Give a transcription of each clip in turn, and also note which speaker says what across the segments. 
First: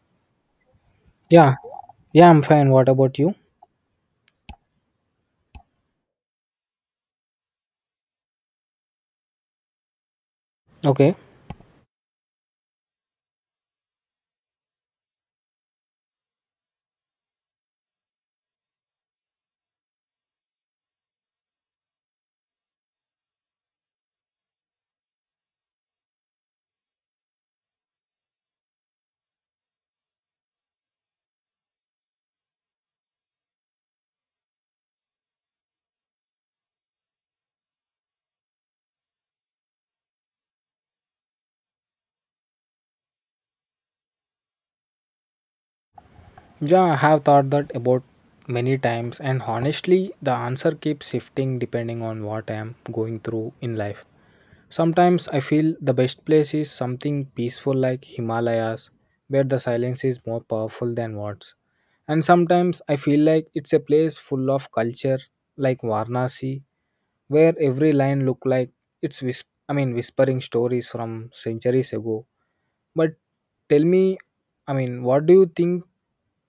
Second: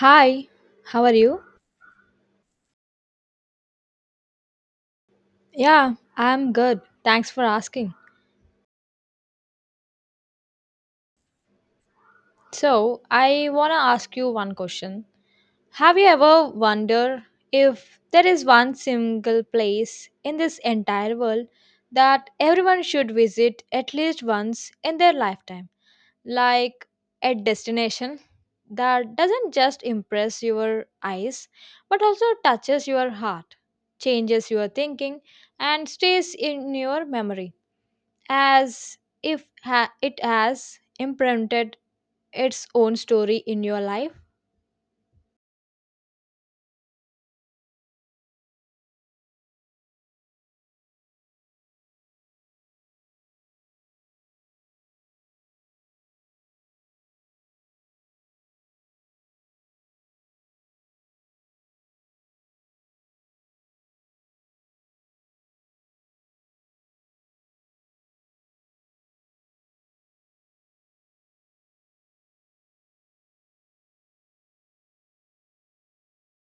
Speaker 1: Hi, how are you?
Speaker 2: Yeah, yeah, I'm fine. What about you?
Speaker 1: Yeah, I'm good. Thanks for asking.
Speaker 2: Okay.
Speaker 1: So, I want to ask you one question. Have you ever wondered if there is one single place in this entire world that everyone should visit at least once in their lifetime? Like a destination that doesn't just impress your eyes but also touches your heart, changes your thinking, and stays in your memory, as if it has imprinted its own story in your life?
Speaker 2: Yeah, I have thought that about many times, and honestly, the answer keeps shifting depending on what I am going through in life. Sometimes I feel the best place is something peaceful like Himalayas, where the silence is more powerful than words. And sometimes I feel like it's a place full of culture like Varanasi, where every line look like it's whispering stories from centuries ago. But tell me, what do you think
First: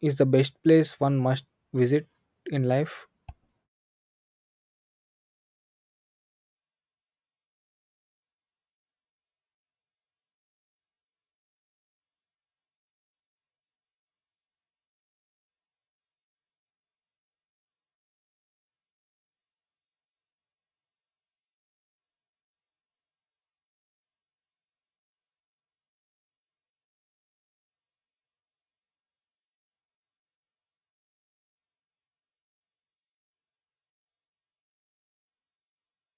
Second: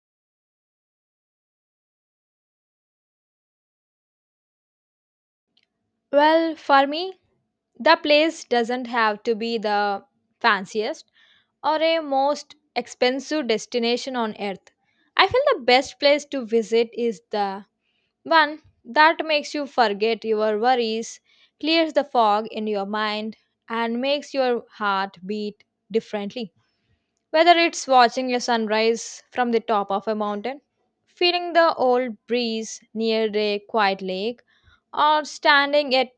Speaker 2: is the best place one must visit in life?
Speaker 1: Well, for me, the place doesn't have to be the fanciest or a most expensive destination on earth. I feel the best place to visit is the one that makes you forget your worries, clears the fog in your mind, and makes your heart beat differently. Whether it's watching a sunrise from the top of a mountain, feeling the old breeze near a quiet lake, or standing at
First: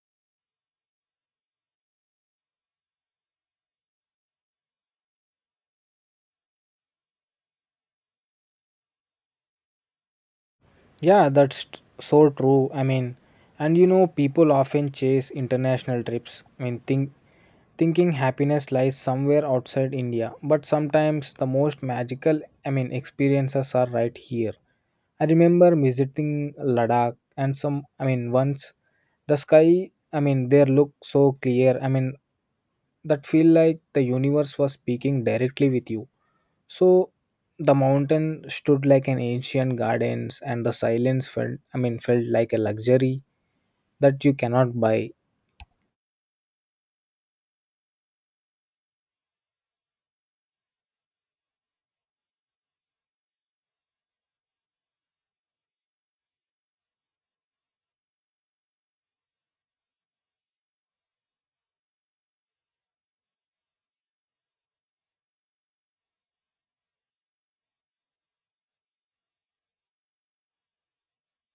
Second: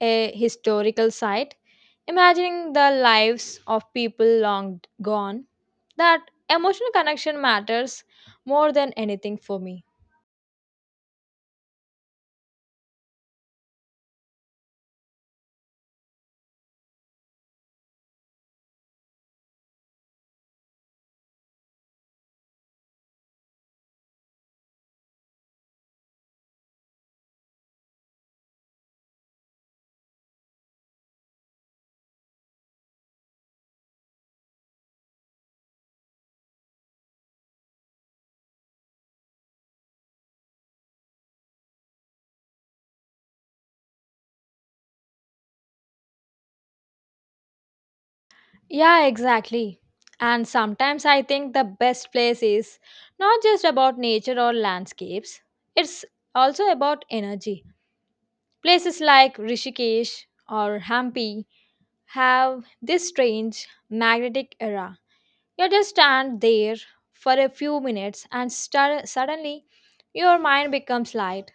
Speaker 1: a historical site, imagining the lives of people long gone, that emotional connection matters more than anything for me.
Speaker 2: Yeah, that's so true. And you know, people often chase international trips. Thinking happiness lies somewhere outside India, but sometimes the most magical, experiences are right here. I remember visiting Ladakh and once the sky, there looked so clear. That feel like the universe was speaking directly with you, so the mountain stood like an ancient gardens and the silence felt felt like a luxury that you cannot buy.
Speaker 1: Yeah, exactly. And sometimes I think the best place is not just about nature or landscapes, it's also about energy. Places like Rishikesh or Hampi have this strange magnetic aura. You just stand there for a few minutes and suddenly your mind becomes light,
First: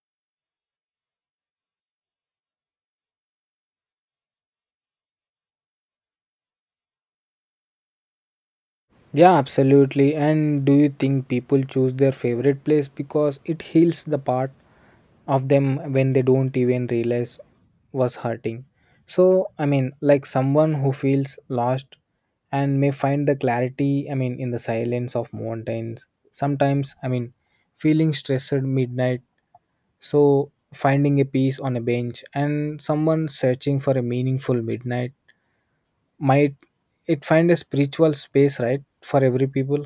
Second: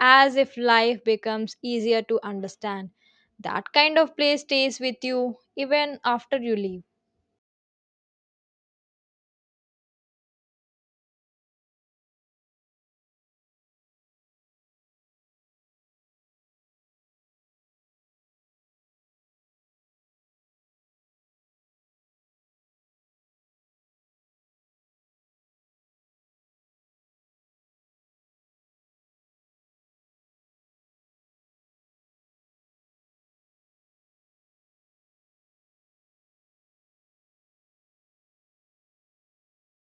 Speaker 1: as if life becomes easier to understand. That kind of place stays with you even after you leave.
Speaker 2: Yeah, absolutely. And do you think people choose their favorite place because it heals the part of them when they don't even realize was hurting? So, like someone who feels lost and may find the clarity, in the silence of mountains. Sometimes, feeling stressed at midnight. So, finding a piece on a bench and someone searching for a meaningful midnight might it find a spiritual space, right, for every people?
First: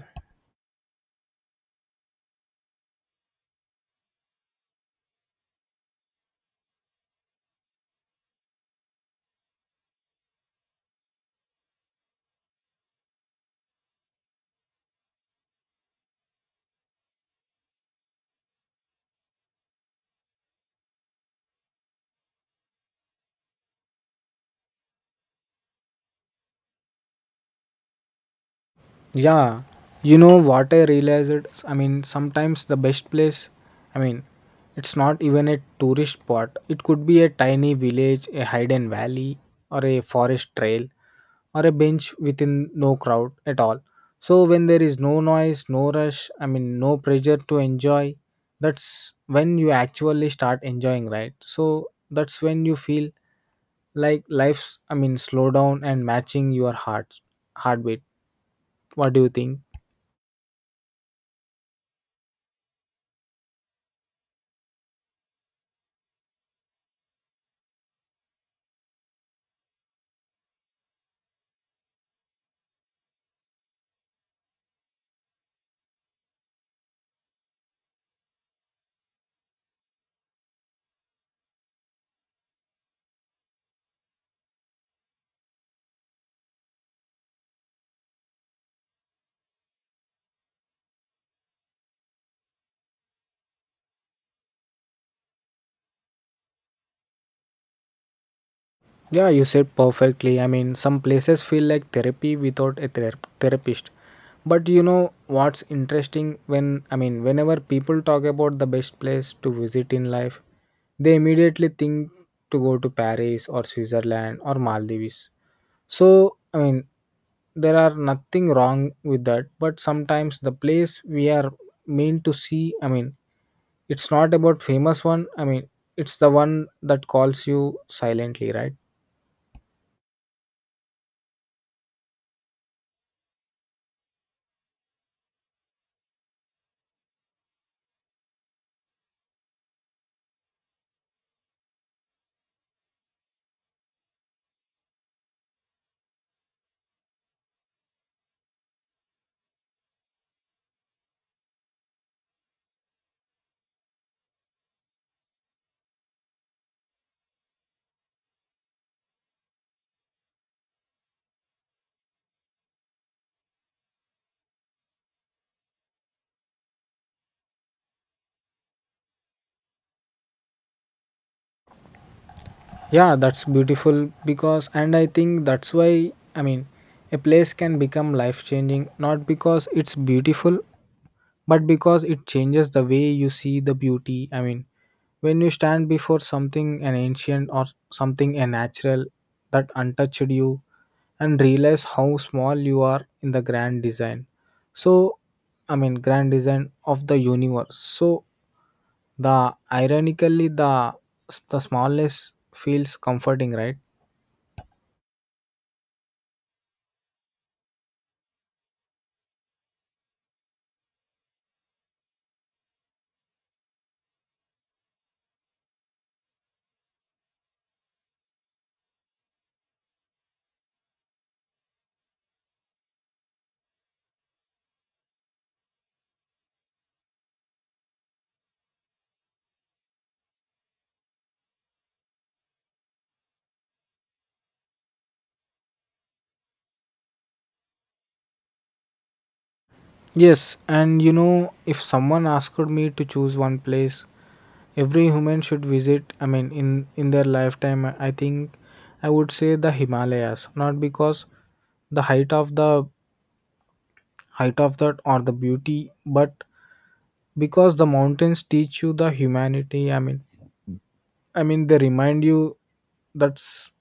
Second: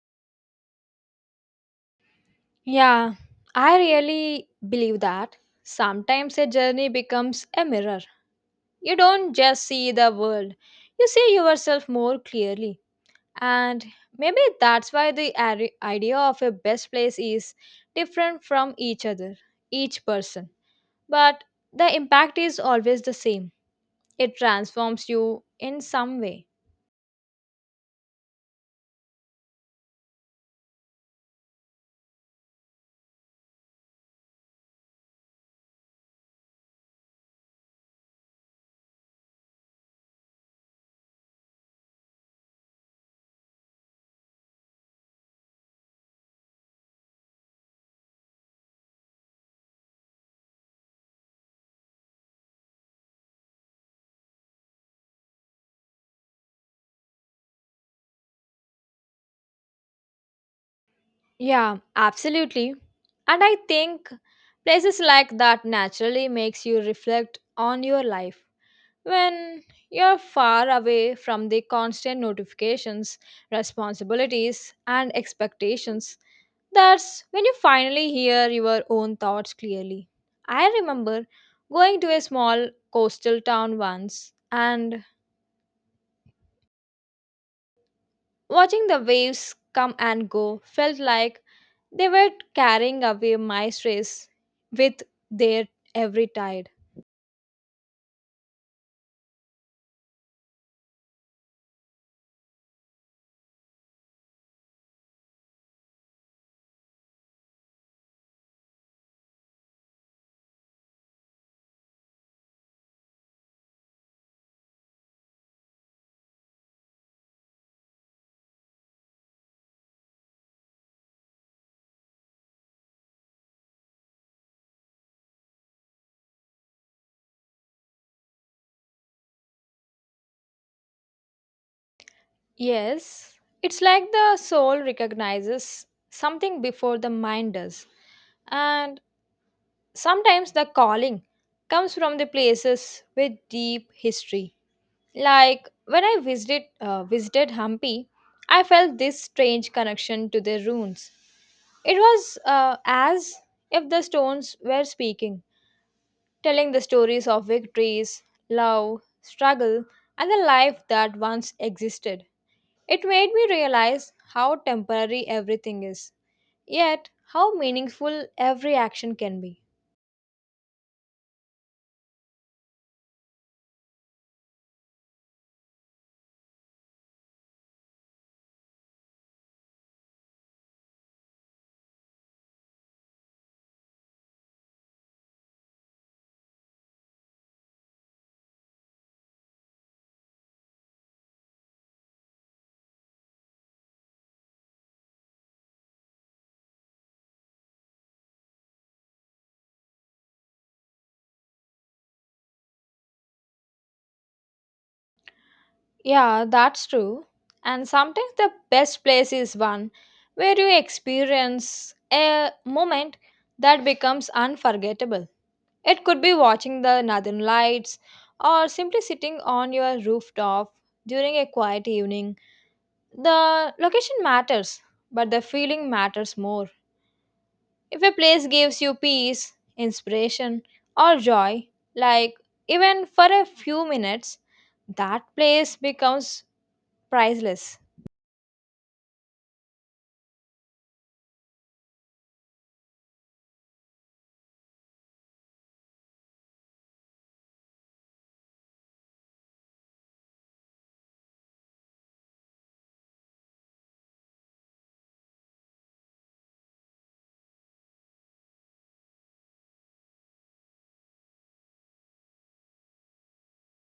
Speaker 1: Yeah, I really believe that. Sometimes a journey becomes a mirror. You don't just see the world, you see yourself more clearly. And maybe that's why the idea of a best place is different from each other, each person. But the impact is always the same. It transforms you in some way.
Speaker 2: Yeah, you know what I realized? Sometimes the best place, I mean, it's not even a tourist spot. It could be a tiny village, a hidden valley, or a forest trail, or a bench within no crowd at all. So, when there is no noise, no rush, no pressure to enjoy, that's when you actually start enjoying, right? So, that's when you feel like life's, slow down and matching your heartbeat. What do you think?
Speaker 1: Yeah, absolutely. And I think places like that naturally makes you reflect on your life. When you're far away from the constant notifications, responsibilities, and expectations, that's when you finally hear your own thoughts clearly. I remember going to a small coastal town once, and watching the waves come and go felt like they were carrying away my stress with their every tide.
Speaker 2: Yeah, you said perfectly. Some places feel like therapy without a therapist. But you know what's interesting when whenever people talk about the best place to visit in life, they immediately think to go to Paris or Switzerland or Maldives. So, there are nothing wrong with that, but sometimes the place we are meant to see, it's not about famous one. It's the one that calls you silently, right?
Speaker 1: Yes, it's like the soul recognizes something before the mind does. And sometimes the calling comes from the places with deep history. Like when I visited Hampi, I felt this strange connection to the ruins. It was as if the stones were speaking, telling the stories of victories, love, struggle, and the life that once existed. It made me realize how temporary everything is, yet how meaningful every action can be.
Speaker 2: Yeah, that's beautiful because and I think that's why i mean a place can become life changing not because it's beautiful but because it changes the way you see the beauty. When you stand before something an ancient or something a natural that untouched you and realize how small you are in the grand design, so grand design of the universe. So the ironically the smallness feels comforting, right?
Speaker 1: Yeah, that's true. And sometimes the best place is one where you experience a moment that becomes unforgettable. It could be watching the northern lights or simply sitting on your rooftop during a quiet evening. The location matters, but the feeling matters more. If a place gives you peace, inspiration, or joy, like even for a few minutes, that place becomes priceless.
Speaker 2: Yes, and you know, if someone asked me to choose one place every human should visit, in their lifetime, I think I would say the Himalayas, not because the height of that or the beauty, but because the mountains teach you the humanity. They remind you that s-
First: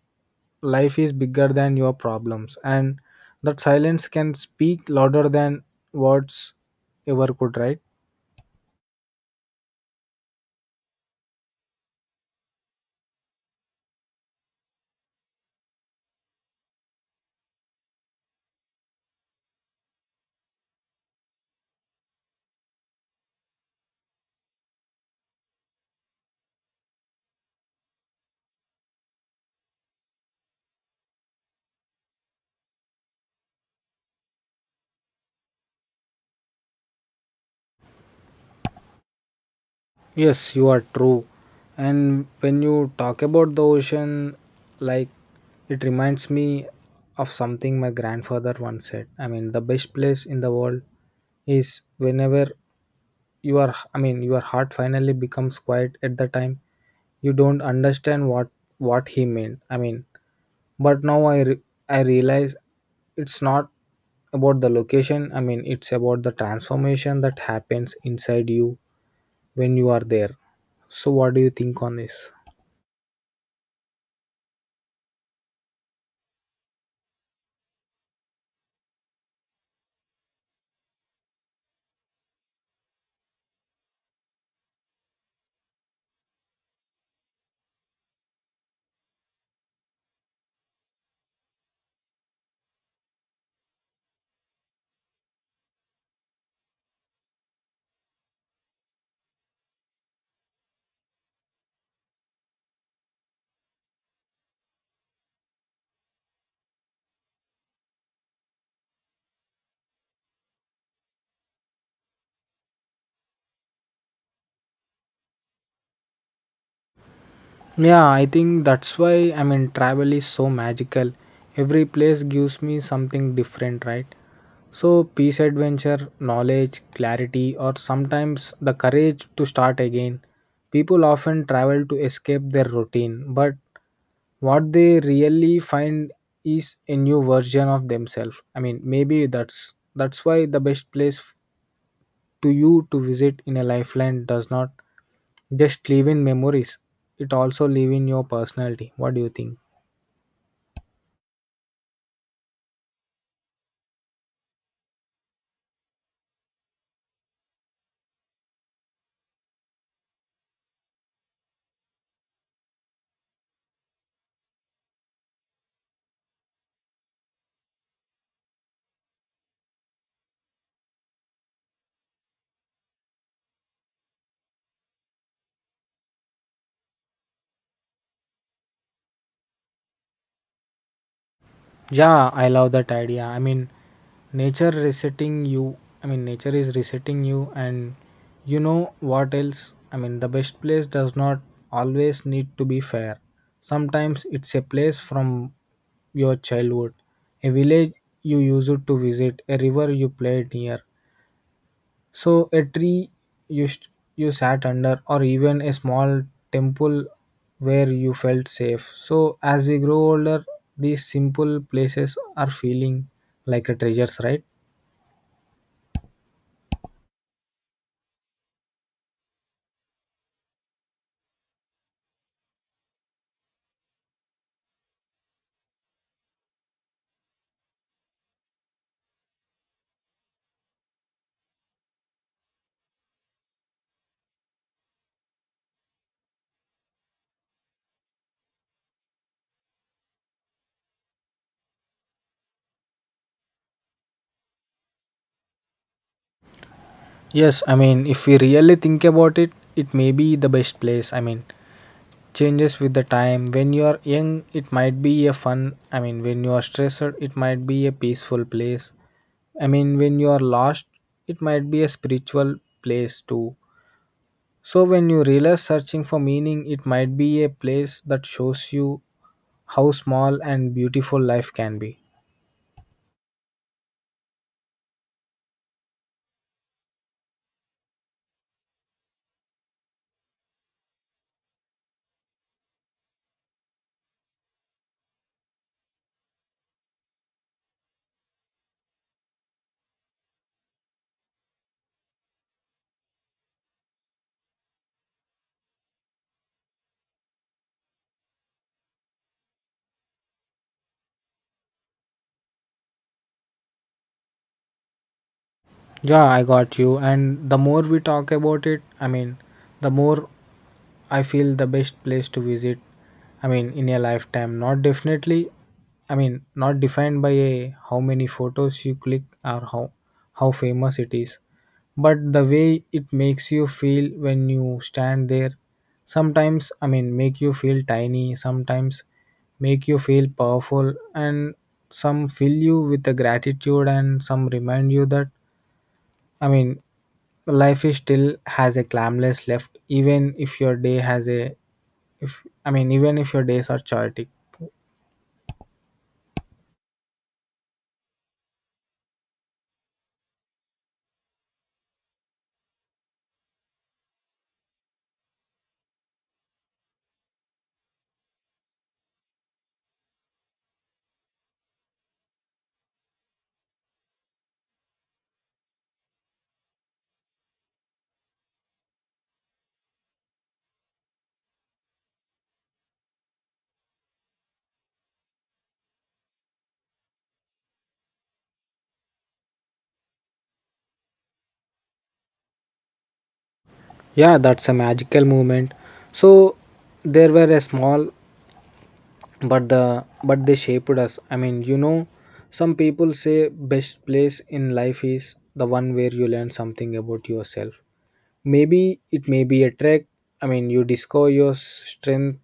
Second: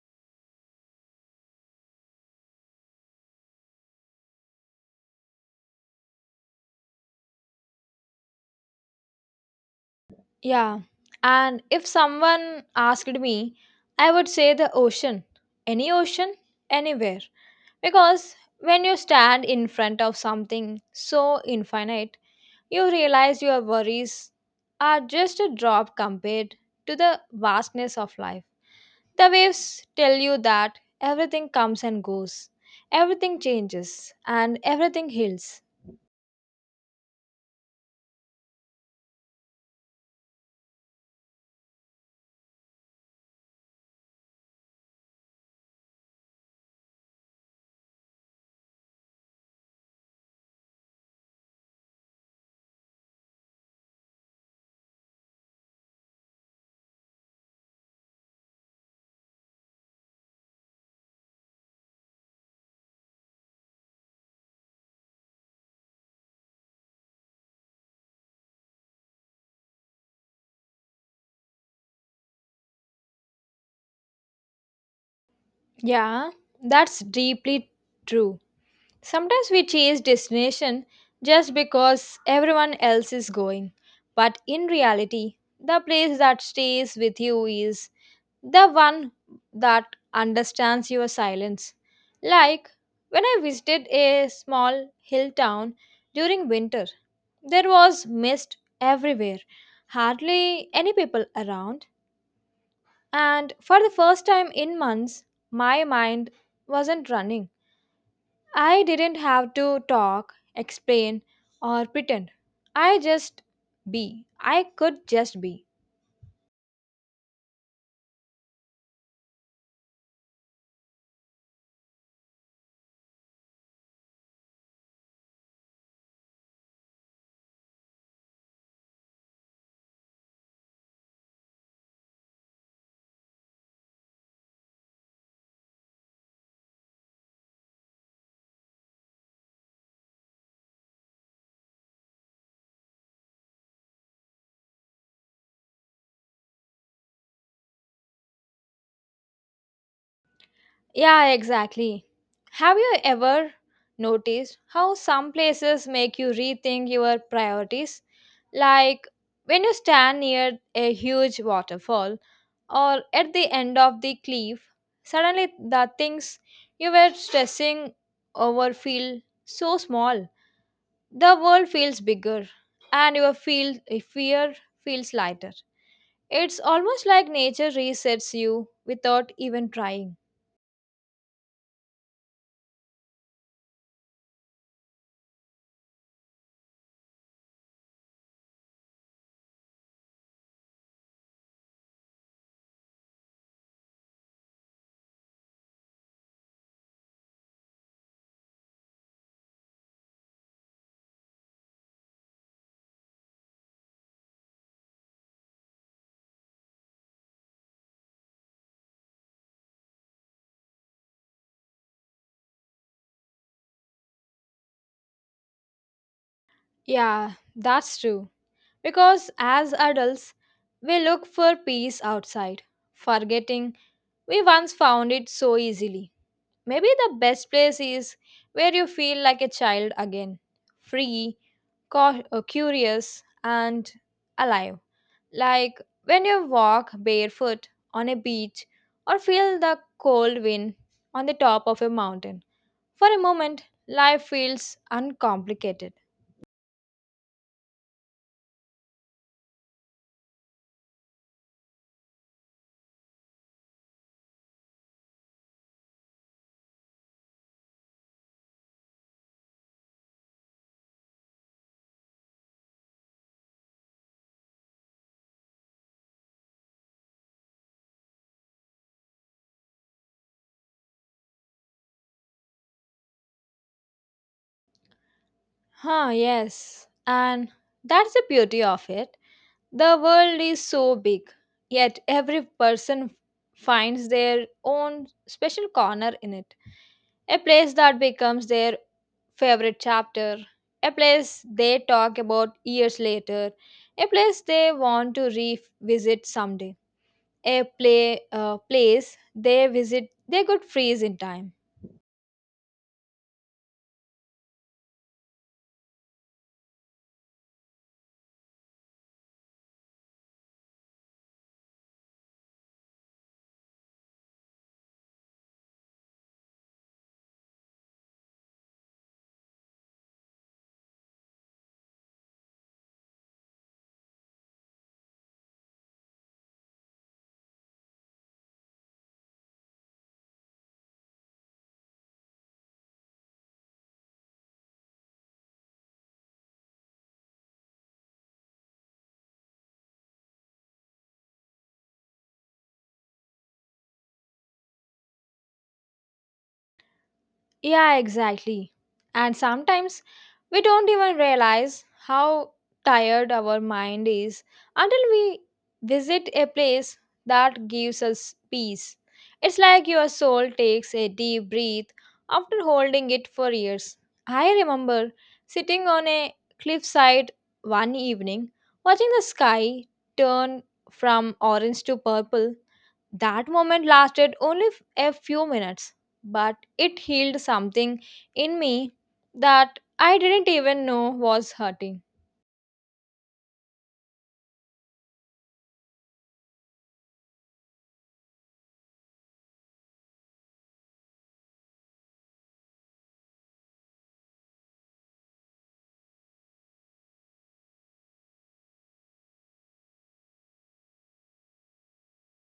Speaker 2: life is bigger than your problems, and that silence can speak louder than words ever could, right?
Speaker 1: Yeah, and if someone asked me, I would say the ocean. Any ocean, anywhere. Because when you stand in front of something so infinite, you realize your worries are just a drop compared to the vastness of life. The waves tell you that everything comes and goes, everything changes, and everything heals.
Speaker 2: Yes, you are true. And when you talk about the ocean, like it reminds me of something my grandfather once said. The best place in the world is whenever you are, your heart finally becomes quiet at the time you don't understand what he meant. But now I realize it's not about the location. It's about the transformation that happens inside you when you are there. So, what do you think on this?
Speaker 1: Yeah, that's deeply true. Sometimes we chase destination just because everyone else is going. But in reality, the place that stays with you is the one that understands your silence. Like when I visited a small hill town during winter, there was mist everywhere, hardly any people around, and for the first time in months, my mind wasn't running. I didn't have to talk, explain, or pretend. I just I could just be.
Speaker 2: Yeah, I think that's why travel is so magical. Every place gives me something different, right? So, peace, adventure, knowledge, clarity, or sometimes the courage to start again. People often travel to escape their routine, but what they really find is a new version of themselves. Maybe that's why the best place to you to visit in a lifeline does not just live in memories. It also live in your personality. What do you think?
Speaker 1: Yeah, exactly. Have you ever noticed how some places make you rethink your priorities? Like when you stand near a huge waterfall or at the end of the cliff, suddenly the things you were stressing over feel so small. The world feels bigger, and your fear feels lighter. It's almost like nature resets you without even trying.
Speaker 2: Yeah, I love that idea. Nature resetting you. Nature is resetting you, and you know what else? The best place does not always need to be fair. Sometimes it's a place from your childhood, a village you used to visit, a river you played near, so a tree you st- you sat under, or even a small temple where you felt safe. So as we grow older, these simple places are feeling like a treasures, right?
Speaker 1: Yeah, that's true. Because as adults, we look for peace outside, forgetting we once found it so easily. Maybe the best place is where you feel like a child again, free, curious, and alive. Like when you walk barefoot on a beach or feel the cold wind on the top of a mountain. For a moment, life feels uncomplicated.
Speaker 2: Yes, I mean if we really think about it, it may be the best place. Changes with the time. When you are young, it might be a fun. When you are stressed, it might be a peaceful place. When you are lost, it might be a spiritual place too. So, when you realize searching for meaning, it might be a place that shows you how small and beautiful life can be.
Speaker 1: Huh, yes. And that's the beauty of it. The world is so big, yet every person finds their own special corner in it. A place that becomes their favorite chapter, a place they talk about years later, a place they want to revisit someday, a play place they visit they could freeze in time.
Speaker 2: Yeah, I got you. And the more we talk about it, the more I feel the best place to visit, in a lifetime, not definitely, not defined by a, how many photos you click or how famous it is, but the way it makes you feel when you stand there. Sometimes, make you feel tiny, sometimes make you feel powerful, and some fill you with the gratitude, and some remind you that, I mean, life is still has a clamless left, even if your day has a if even if your days are chaotic.
Speaker 1: Yeah, exactly. And sometimes we don't even realize how tired our mind is until we visit a place that gives us peace. It's like your soul takes a deep breath after holding it for years. I remember sitting on a cliffside one evening, watching the sky turn from orange to purple. That moment lasted only a few minutes, but it healed something in me that I didn't even know was hurting.
Speaker 2: Yeah, that's a magical moment. So there were a small but the but they shaped us. You know, some people say best place in life is the one where you learn something about yourself. Maybe it may be a trek you discover your strength,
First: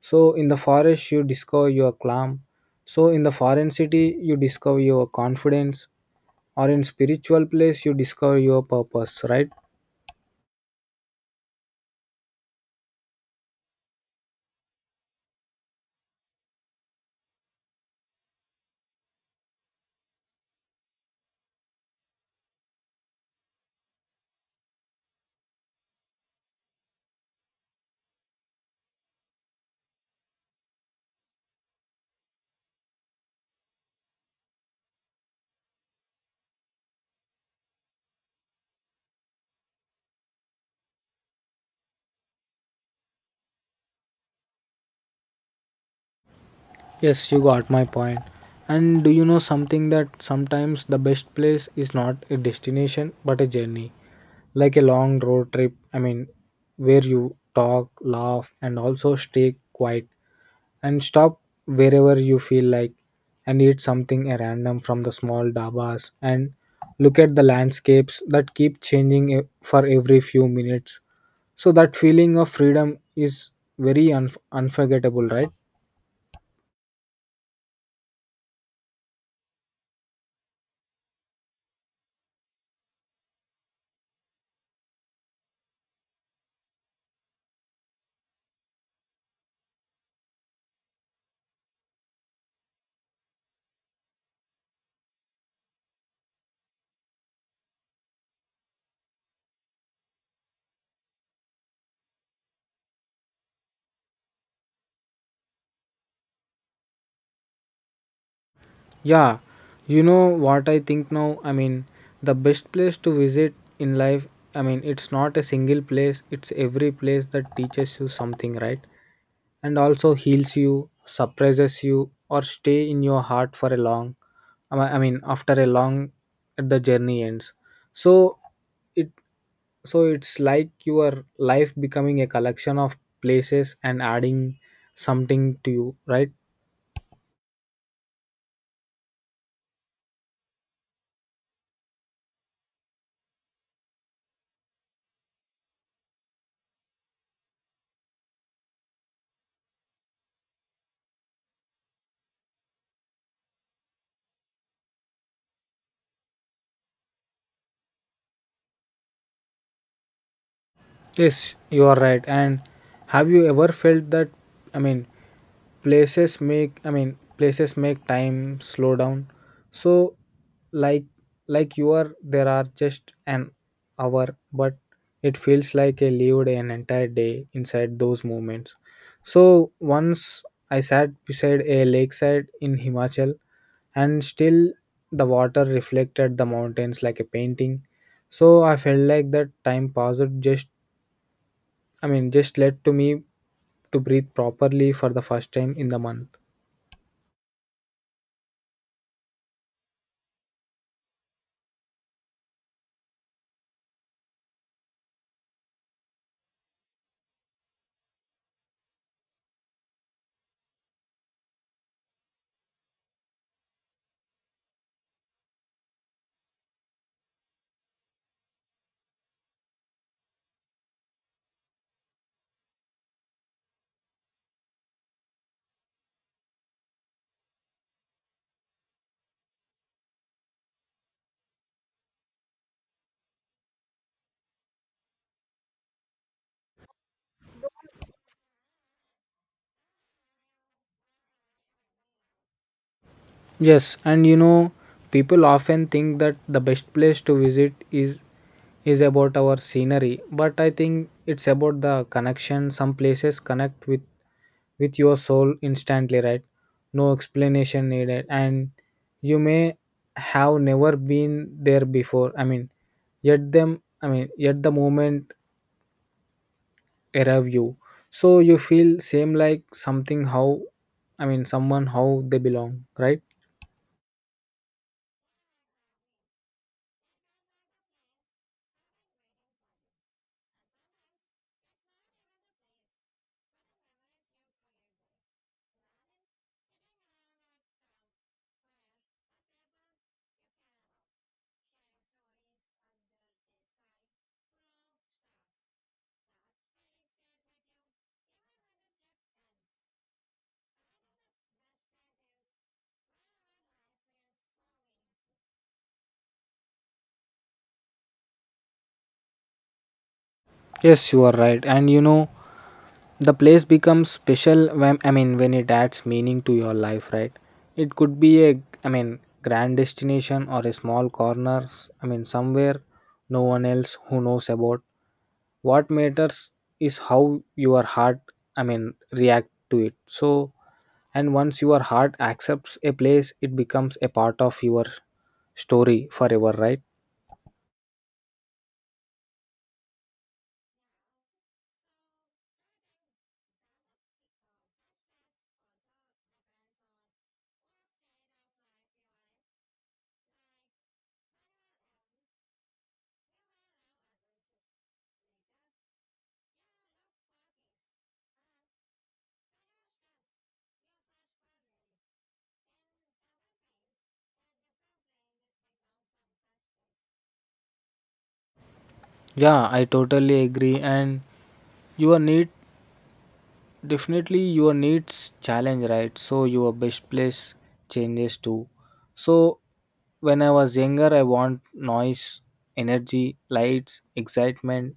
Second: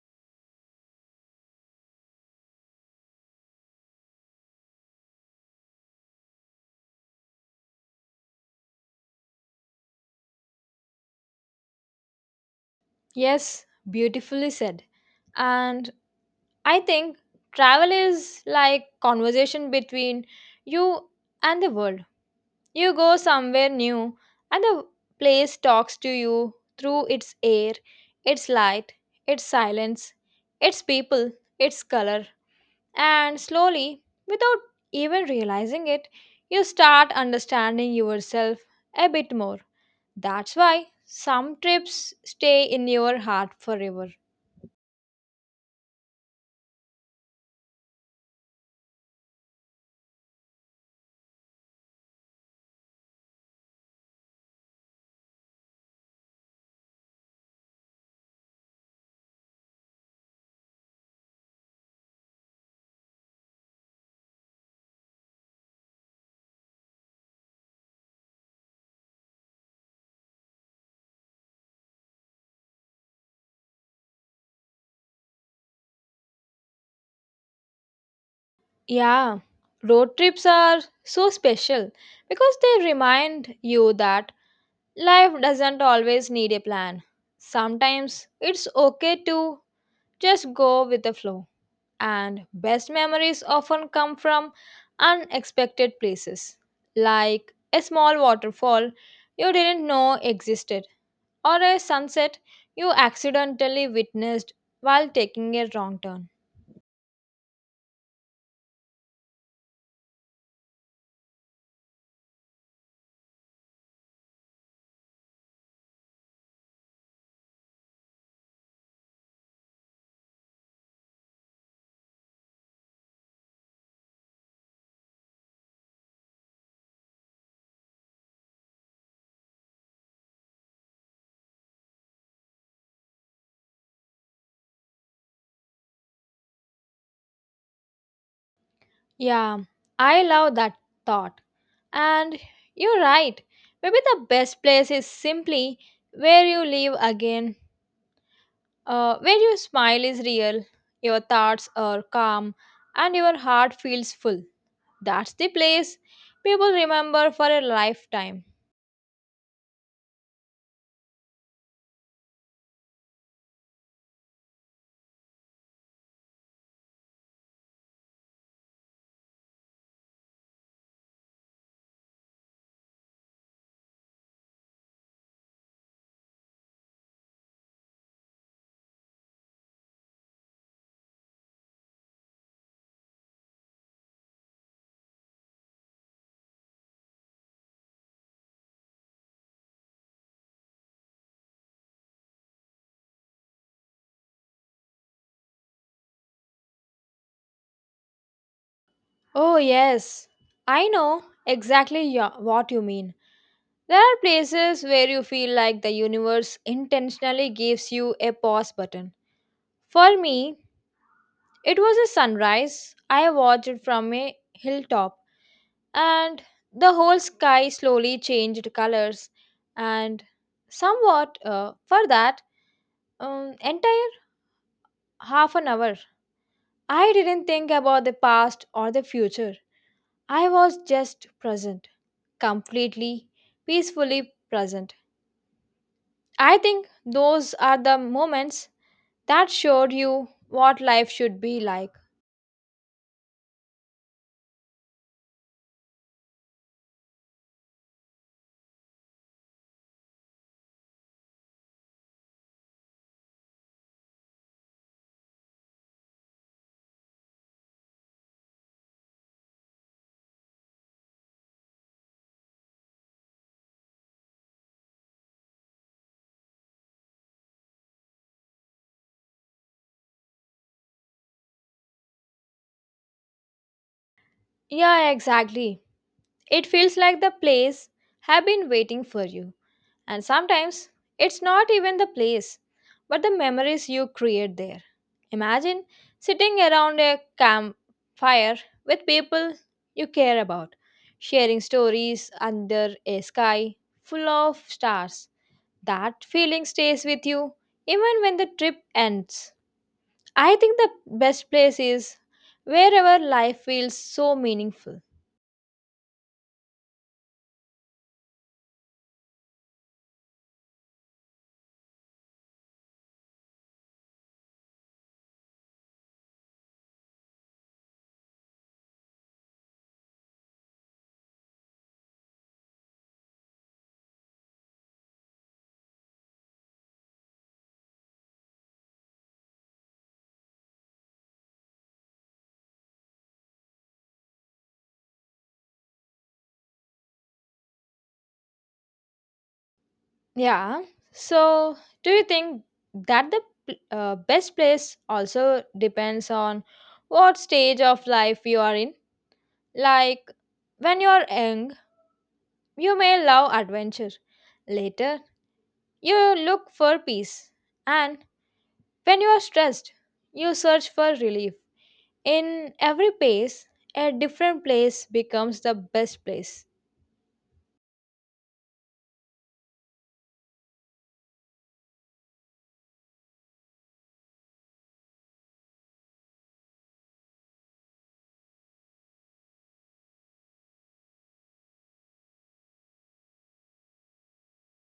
Speaker 2: so in the forest you discover your calm, so in the foreign city you discover your confidence, or in spiritual place you discover your purpose, right?
Speaker 1: Yes, beautifully said. And I think travel is like conversation between you and the world. You go somewhere new and the place talks to you through its air, its light, its silence, its people, its color. And slowly, without even realizing it, you start understanding yourself a bit more. That's why some trips stay in your heart forever.
Speaker 2: Yes, you got my point. And do you know something that sometimes the best place is not a destination but a journey, like a long road trip? Where you talk, laugh, and also stay quiet and stop wherever you feel like and eat something at random from the small dabas and look at the landscapes that keep changing for every few minutes. So, that feeling of freedom is very unforgettable, right?
Speaker 1: Yeah, road trips are so special because they remind you that life doesn't always need a plan. Sometimes it's okay to just go with the flow. And best memories often come from unexpected places, like a small waterfall you didn't know existed, or a sunset you accidentally witnessed while taking a wrong turn.
Speaker 2: Yeah, you know what I think now? The best place to visit in life, it's not a single place, it's every place that teaches you something, right? And also heals you, surprises you, or stay in your heart for a long, I me- I mean, after a long, the journey ends. So it, so it's like your life becoming a collection of places and adding something to you, right?
Speaker 1: Yeah, I love that thought. And you're right, maybe the best place is simply where you live again, where your smile is real, your thoughts are calm, and your heart feels full. That's the place people remember for a lifetime.
Speaker 2: Yes, you are right. And have you ever felt that I mean places make time slow down? So like like you are there are just an hour, but it feels like I lived an entire day inside those moments. So once I sat beside a lakeside in Himachal and still the water reflected the mountains like a painting. So I felt like that time passed just just led to me to breathe properly for the first time in the month.
Speaker 1: Oh, yes, I know exactly what you mean. There are places where you feel like the universe intentionally gives you a pause button. For me, it was a sunrise. I watched it from a hilltop, and the whole sky slowly changed colors. And somewhat for that entire half an hour, I didn't think about the past or the future. I was just present, completely, peacefully present. I think those are the moments that showed you what life should be like.
Speaker 2: Yes, and you know, people often think that the best place to visit is about our scenery, but I think it's about the connection. Some places connect with your soul instantly, right? No explanation needed, and you may have never been there before. Yet them. Yet the moment error you, so you feel same like something how someone how they belong, right?
Speaker 1: Yeah, exactly. It feels like the place have been waiting for you. And sometimes it's not even the place, but the memories you create there. Imagine sitting around a campfire with people you care about, sharing stories under a sky full of stars. That feeling stays with you even when the trip ends. I think the best place is wherever life feels so meaningful.
Speaker 2: Yes, you are right, and you know the place becomes special when when it adds meaning to your life, right? It could be a grand destination or a small corner, somewhere no one else who knows about. What matters is how your heart react to it. So, and once your heart accepts a place it becomes a part of your story forever, right?
Speaker 1: Yeah. So, do you think that the best place also depends on what stage of life you are in? Like, when you are young, you may love adventure. Later, you look for peace. And when you are stressed, you search for relief. In every pace, a different place becomes the best place.
Speaker 2: Yeah, I totally agree. And your need, definitely your needs challenge, right? So your best place changes too. So when I was younger, I want noise, energy, lights, excitement,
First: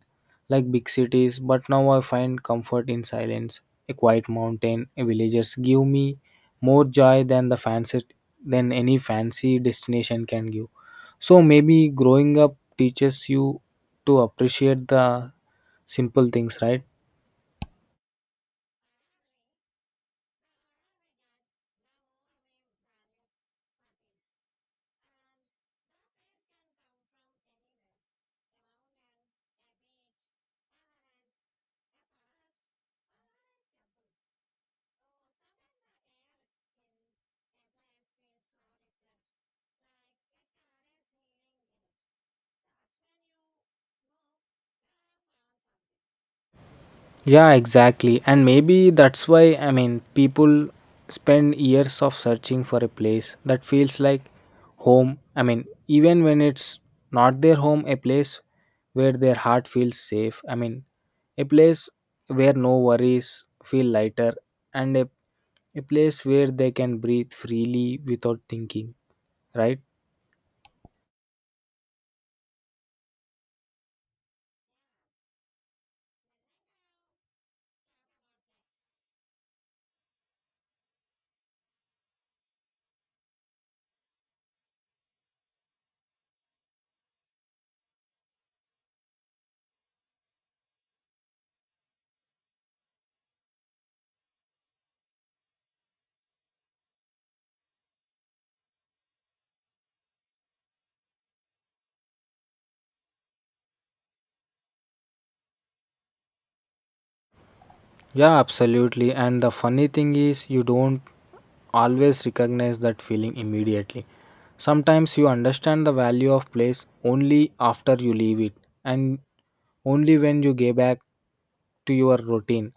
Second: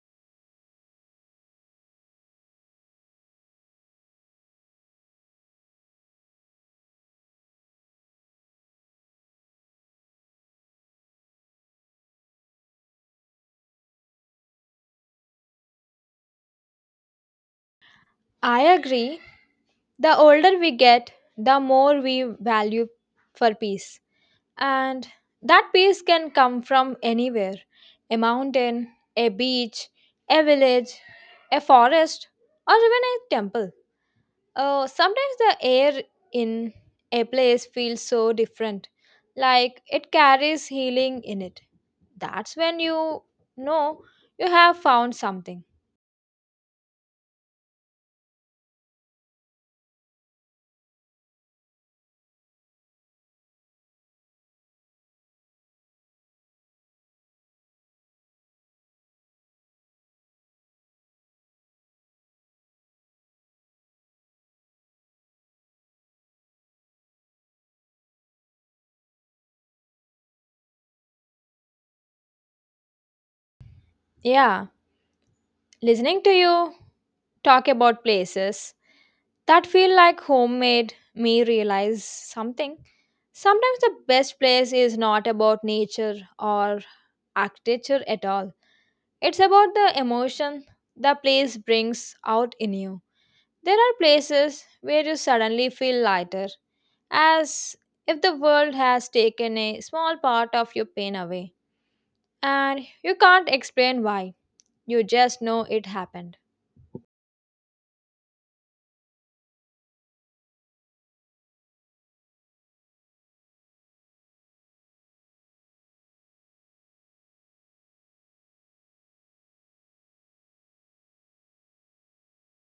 Speaker 2: like big cities, but now I find comfort in silence. A quiet mountain, a villagers give me more joy than the fancy than any fancy destination can give. So maybe growing up teaches you to appreciate the simple things, right?
Speaker 1: I agree. The older we get, the more we value for peace. And that peace can come from anywhere, a mountain, a beach, a village, a forest, or even a temple. Sometimes the air in a place feels so different, like it carries healing in it. That's when you know you have found something.
Speaker 2: Yeah, exactly. And maybe that's why, people spend years of searching for a place that feels like home. I mean, even when it's not their home, a place where their heart feels safe. A place where no worries feel lighter and a place where they can breathe freely without thinking, right?
Speaker 1: Yeah, listening to you talk about places that feel like home made me realize something. Sometimes the best place is not about nature or architecture at all. It's about the emotion the place brings out in you. There are places where you suddenly feel lighter, as if the world has taken a small part of your pain away, and you can't explain why. You just know it happened.
Speaker 2: Yeah, absolutely. And the funny thing is, you don't always recognize that feeling immediately. Sometimes you understand the value of place only after you leave it and only when you get back to your routine.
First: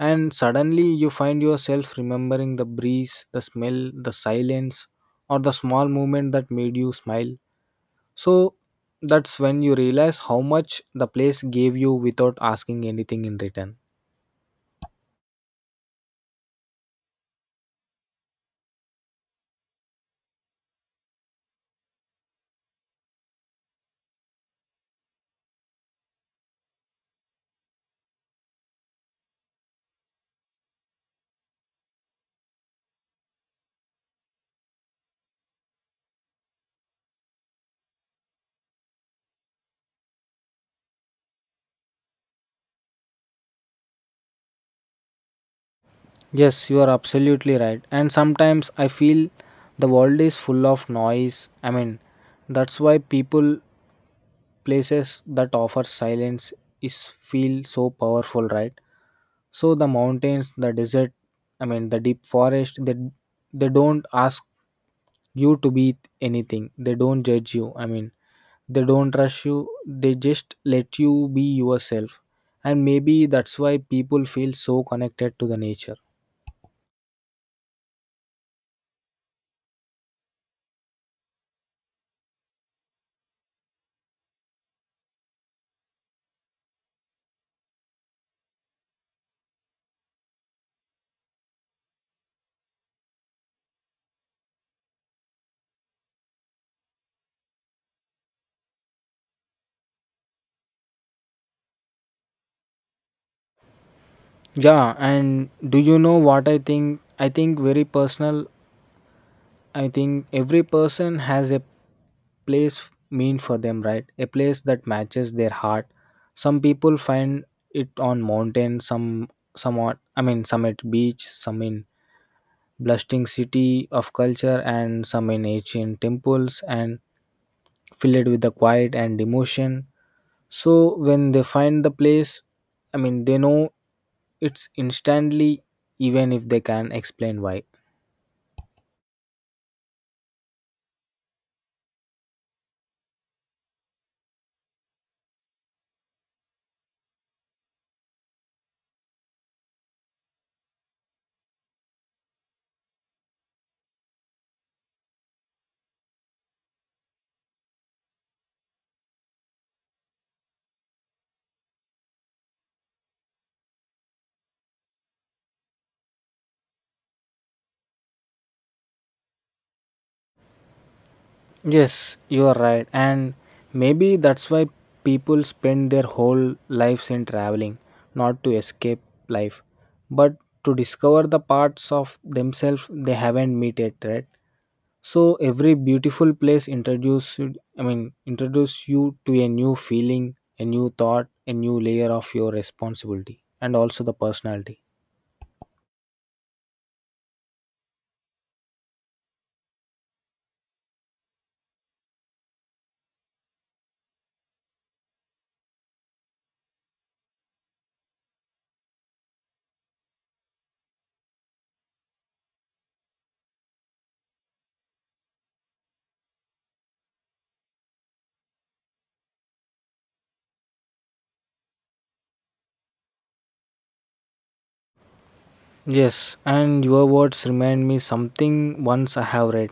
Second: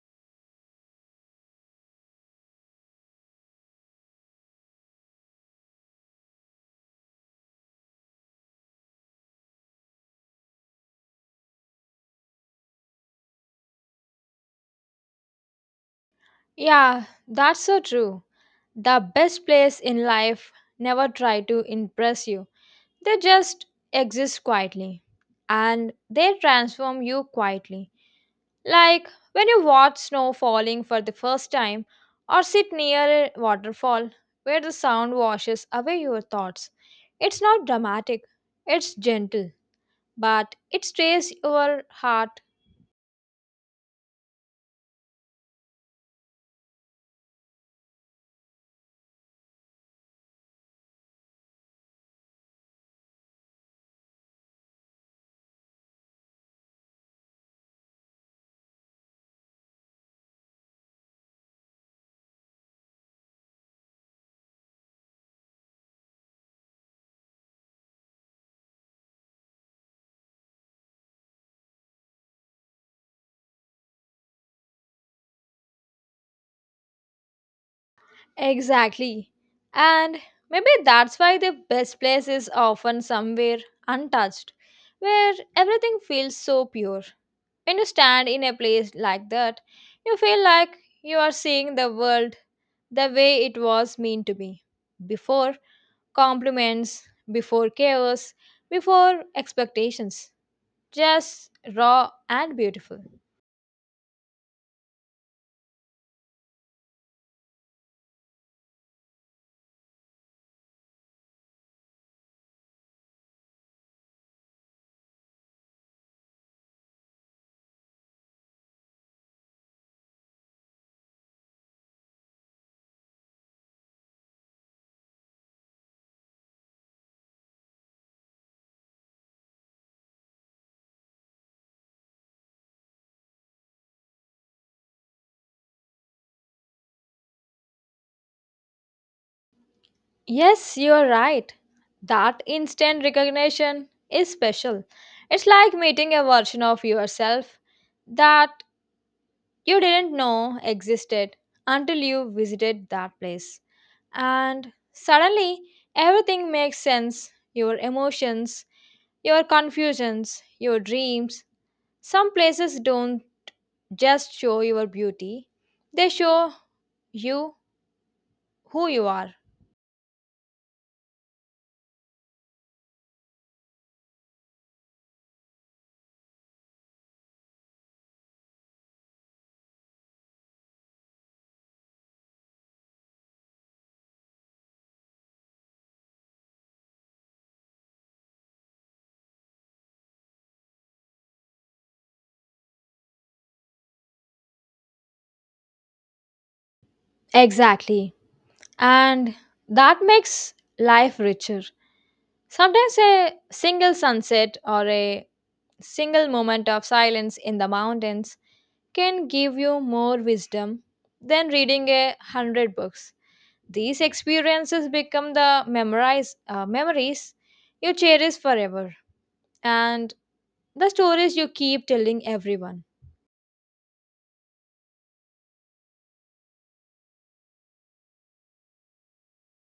Speaker 2: And suddenly you find yourself remembering the breeze, the smell, the silence, or the small moment that made you smile. So that's when you realize how much the place gave you without asking anything in return.
Speaker 1: Yeah, that's so true. The best players in life never try to impress you, they just exist quietly and they transform you quietly. Like when you watch snow falling for the first time or sit near a waterfall where the sound washes away your thoughts. It's not dramatic, it's gentle, but it stays your heart.
Speaker 2: Yes, you are absolutely right. And sometimes I feel the world is full of noise. I mean, that's why people places that offer silence is feel so powerful, right? So the mountains, the desert, the deep forest, they don't ask you to be anything. They don't judge you. I mean, they don't rush you. They just let you be yourself. And maybe that's why people feel so connected to the nature.
Speaker 1: Exactly. And maybe that's why the best place is often somewhere untouched, where everything feels so pure. When you stand in a place like that, you feel like you are seeing the world the way it was meant to be before compliments, before chaos, before expectations. Just raw and beautiful.
Speaker 2: Yeah, and do you know what I think? I think very personal. I think every person has a place mean for them, right? A place that matches their heart. Some people find it on mountain, some somewhat. I mean, some at beach, some in bustling city of culture, and some in ancient temples, and filled with the quiet and emotion. So when they find the place, they know it's instantly, even if they can explain why.
Speaker 1: Yes, you are right. That instant recognition is special. It's like meeting a version of yourself that you didn't know existed until you visited that place. And suddenly everything makes sense, your emotions, your confusions, your dreams. Some places don't just show your beauty, they show you who you are.
Speaker 2: Yes, you are right. And maybe that's why people spend their whole lives in traveling, not to escape life, but to discover the parts of themselves they haven't met yet, right? So every beautiful place introduced, introduce you to a new feeling, a new thought, a new layer of your responsibility, and also the personality.
Speaker 1: Exactly. And that makes life richer. Sometimes a single sunset or a single moment of silence in the mountains can give you more wisdom than reading 100 books. These experiences become the memories you cherish forever and the stories you keep telling everyone.
Speaker 2: Yes, and your words remind me something once I have read.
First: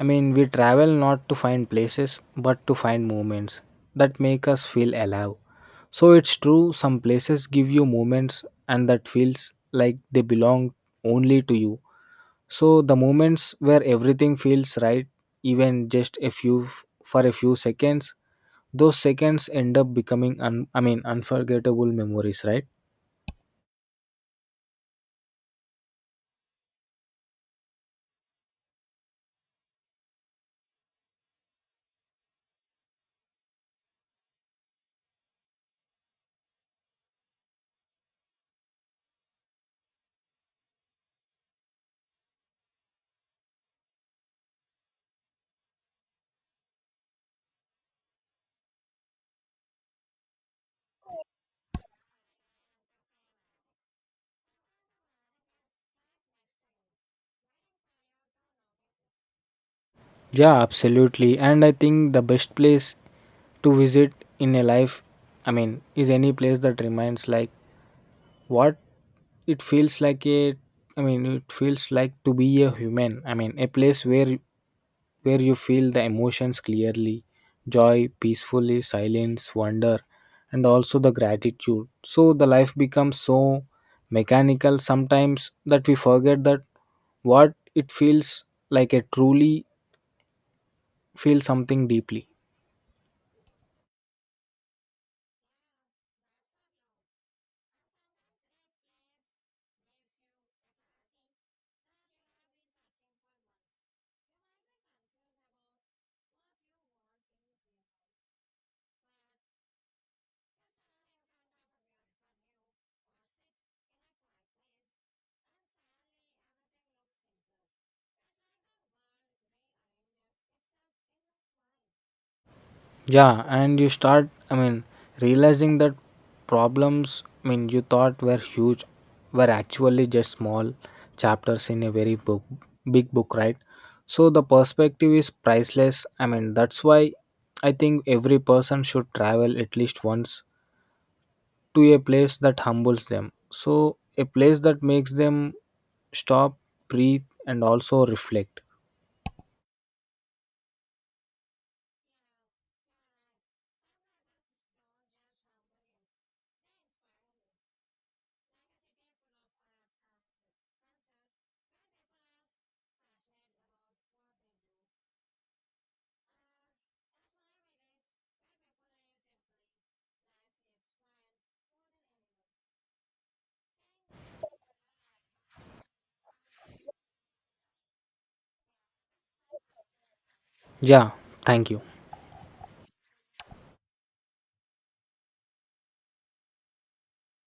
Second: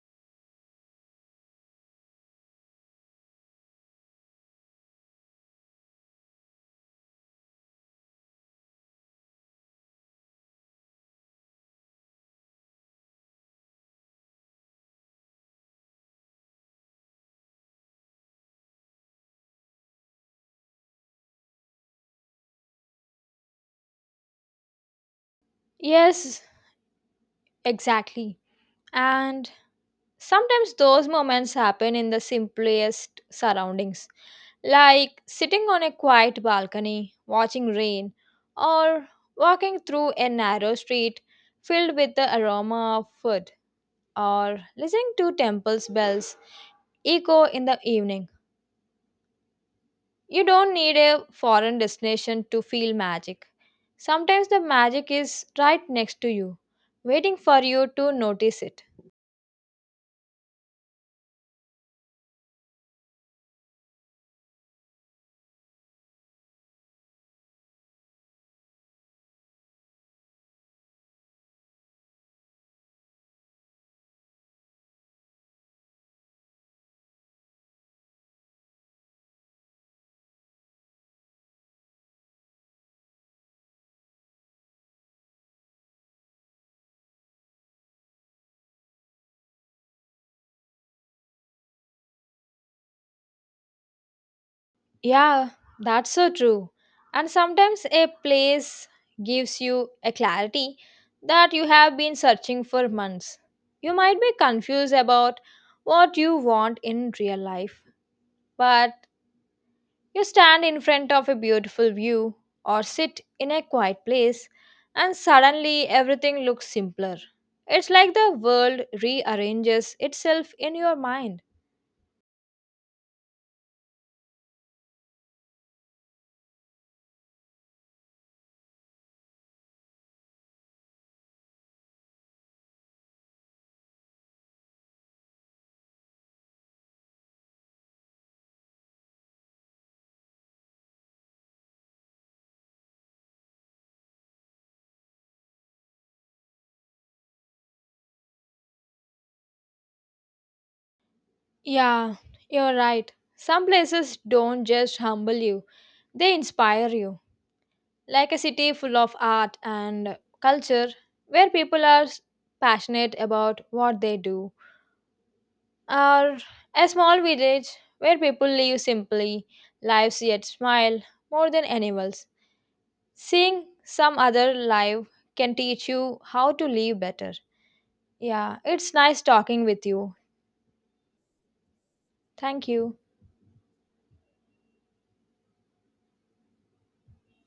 Speaker 2: I mean, we travel not to find places, but to find moments that make us feel alive. So it's true, some places give you moments, and that feels like they belong only to you. So the moments where everything feels right, even just a few for a few seconds, those seconds end up becoming unforgettable memories, right?
Speaker 1: Yes, exactly. And sometimes those moments happen in the simplest surroundings, like sitting on a quiet balcony, watching rain, or walking through a narrow street filled with the aroma of food, or listening to temple's bells echo in the evening. You don't need a foreign destination to feel magic. Sometimes the magic is right next to you, waiting for you to notice it.
Speaker 2: Yeah, absolutely. And I think the best place to visit in a life, is any place that reminds like what it feels like a I mean it feels like to be a human, a place where you feel the emotions clearly, joy, peacefully, silence, wonder, and also the gratitude. So the life becomes so mechanical sometimes that we forget that what it feels like a truly feel something deeply.
Speaker 1: Yeah, that's so true. And sometimes a place gives you a clarity that you have been searching for months. You might be confused about what you want in real life, but you stand in front of a beautiful view or sit in a quiet place, and suddenly everything looks simpler. It's like the world rearranges itself in your mind.
Speaker 2: Yeah, and you start, realizing that problems, you thought were huge were actually just small chapters in a big book, right? So the perspective is priceless. I mean, that's why I think every person should travel at least once to a place that humbles them. So, a place that makes them stop, breathe, and also reflect.
Speaker 1: Yeah, you're right. Some places don't just humble you, they inspire you. Like a city full of art and culture, where people are passionate about what they do. Or a small village where people live simply, lives yet smile more than animals. Seeing some other life can teach you how to live better. Yeah, it's nice talking with you.
Speaker 2: Yeah, thank you.
Speaker 1: Thank you.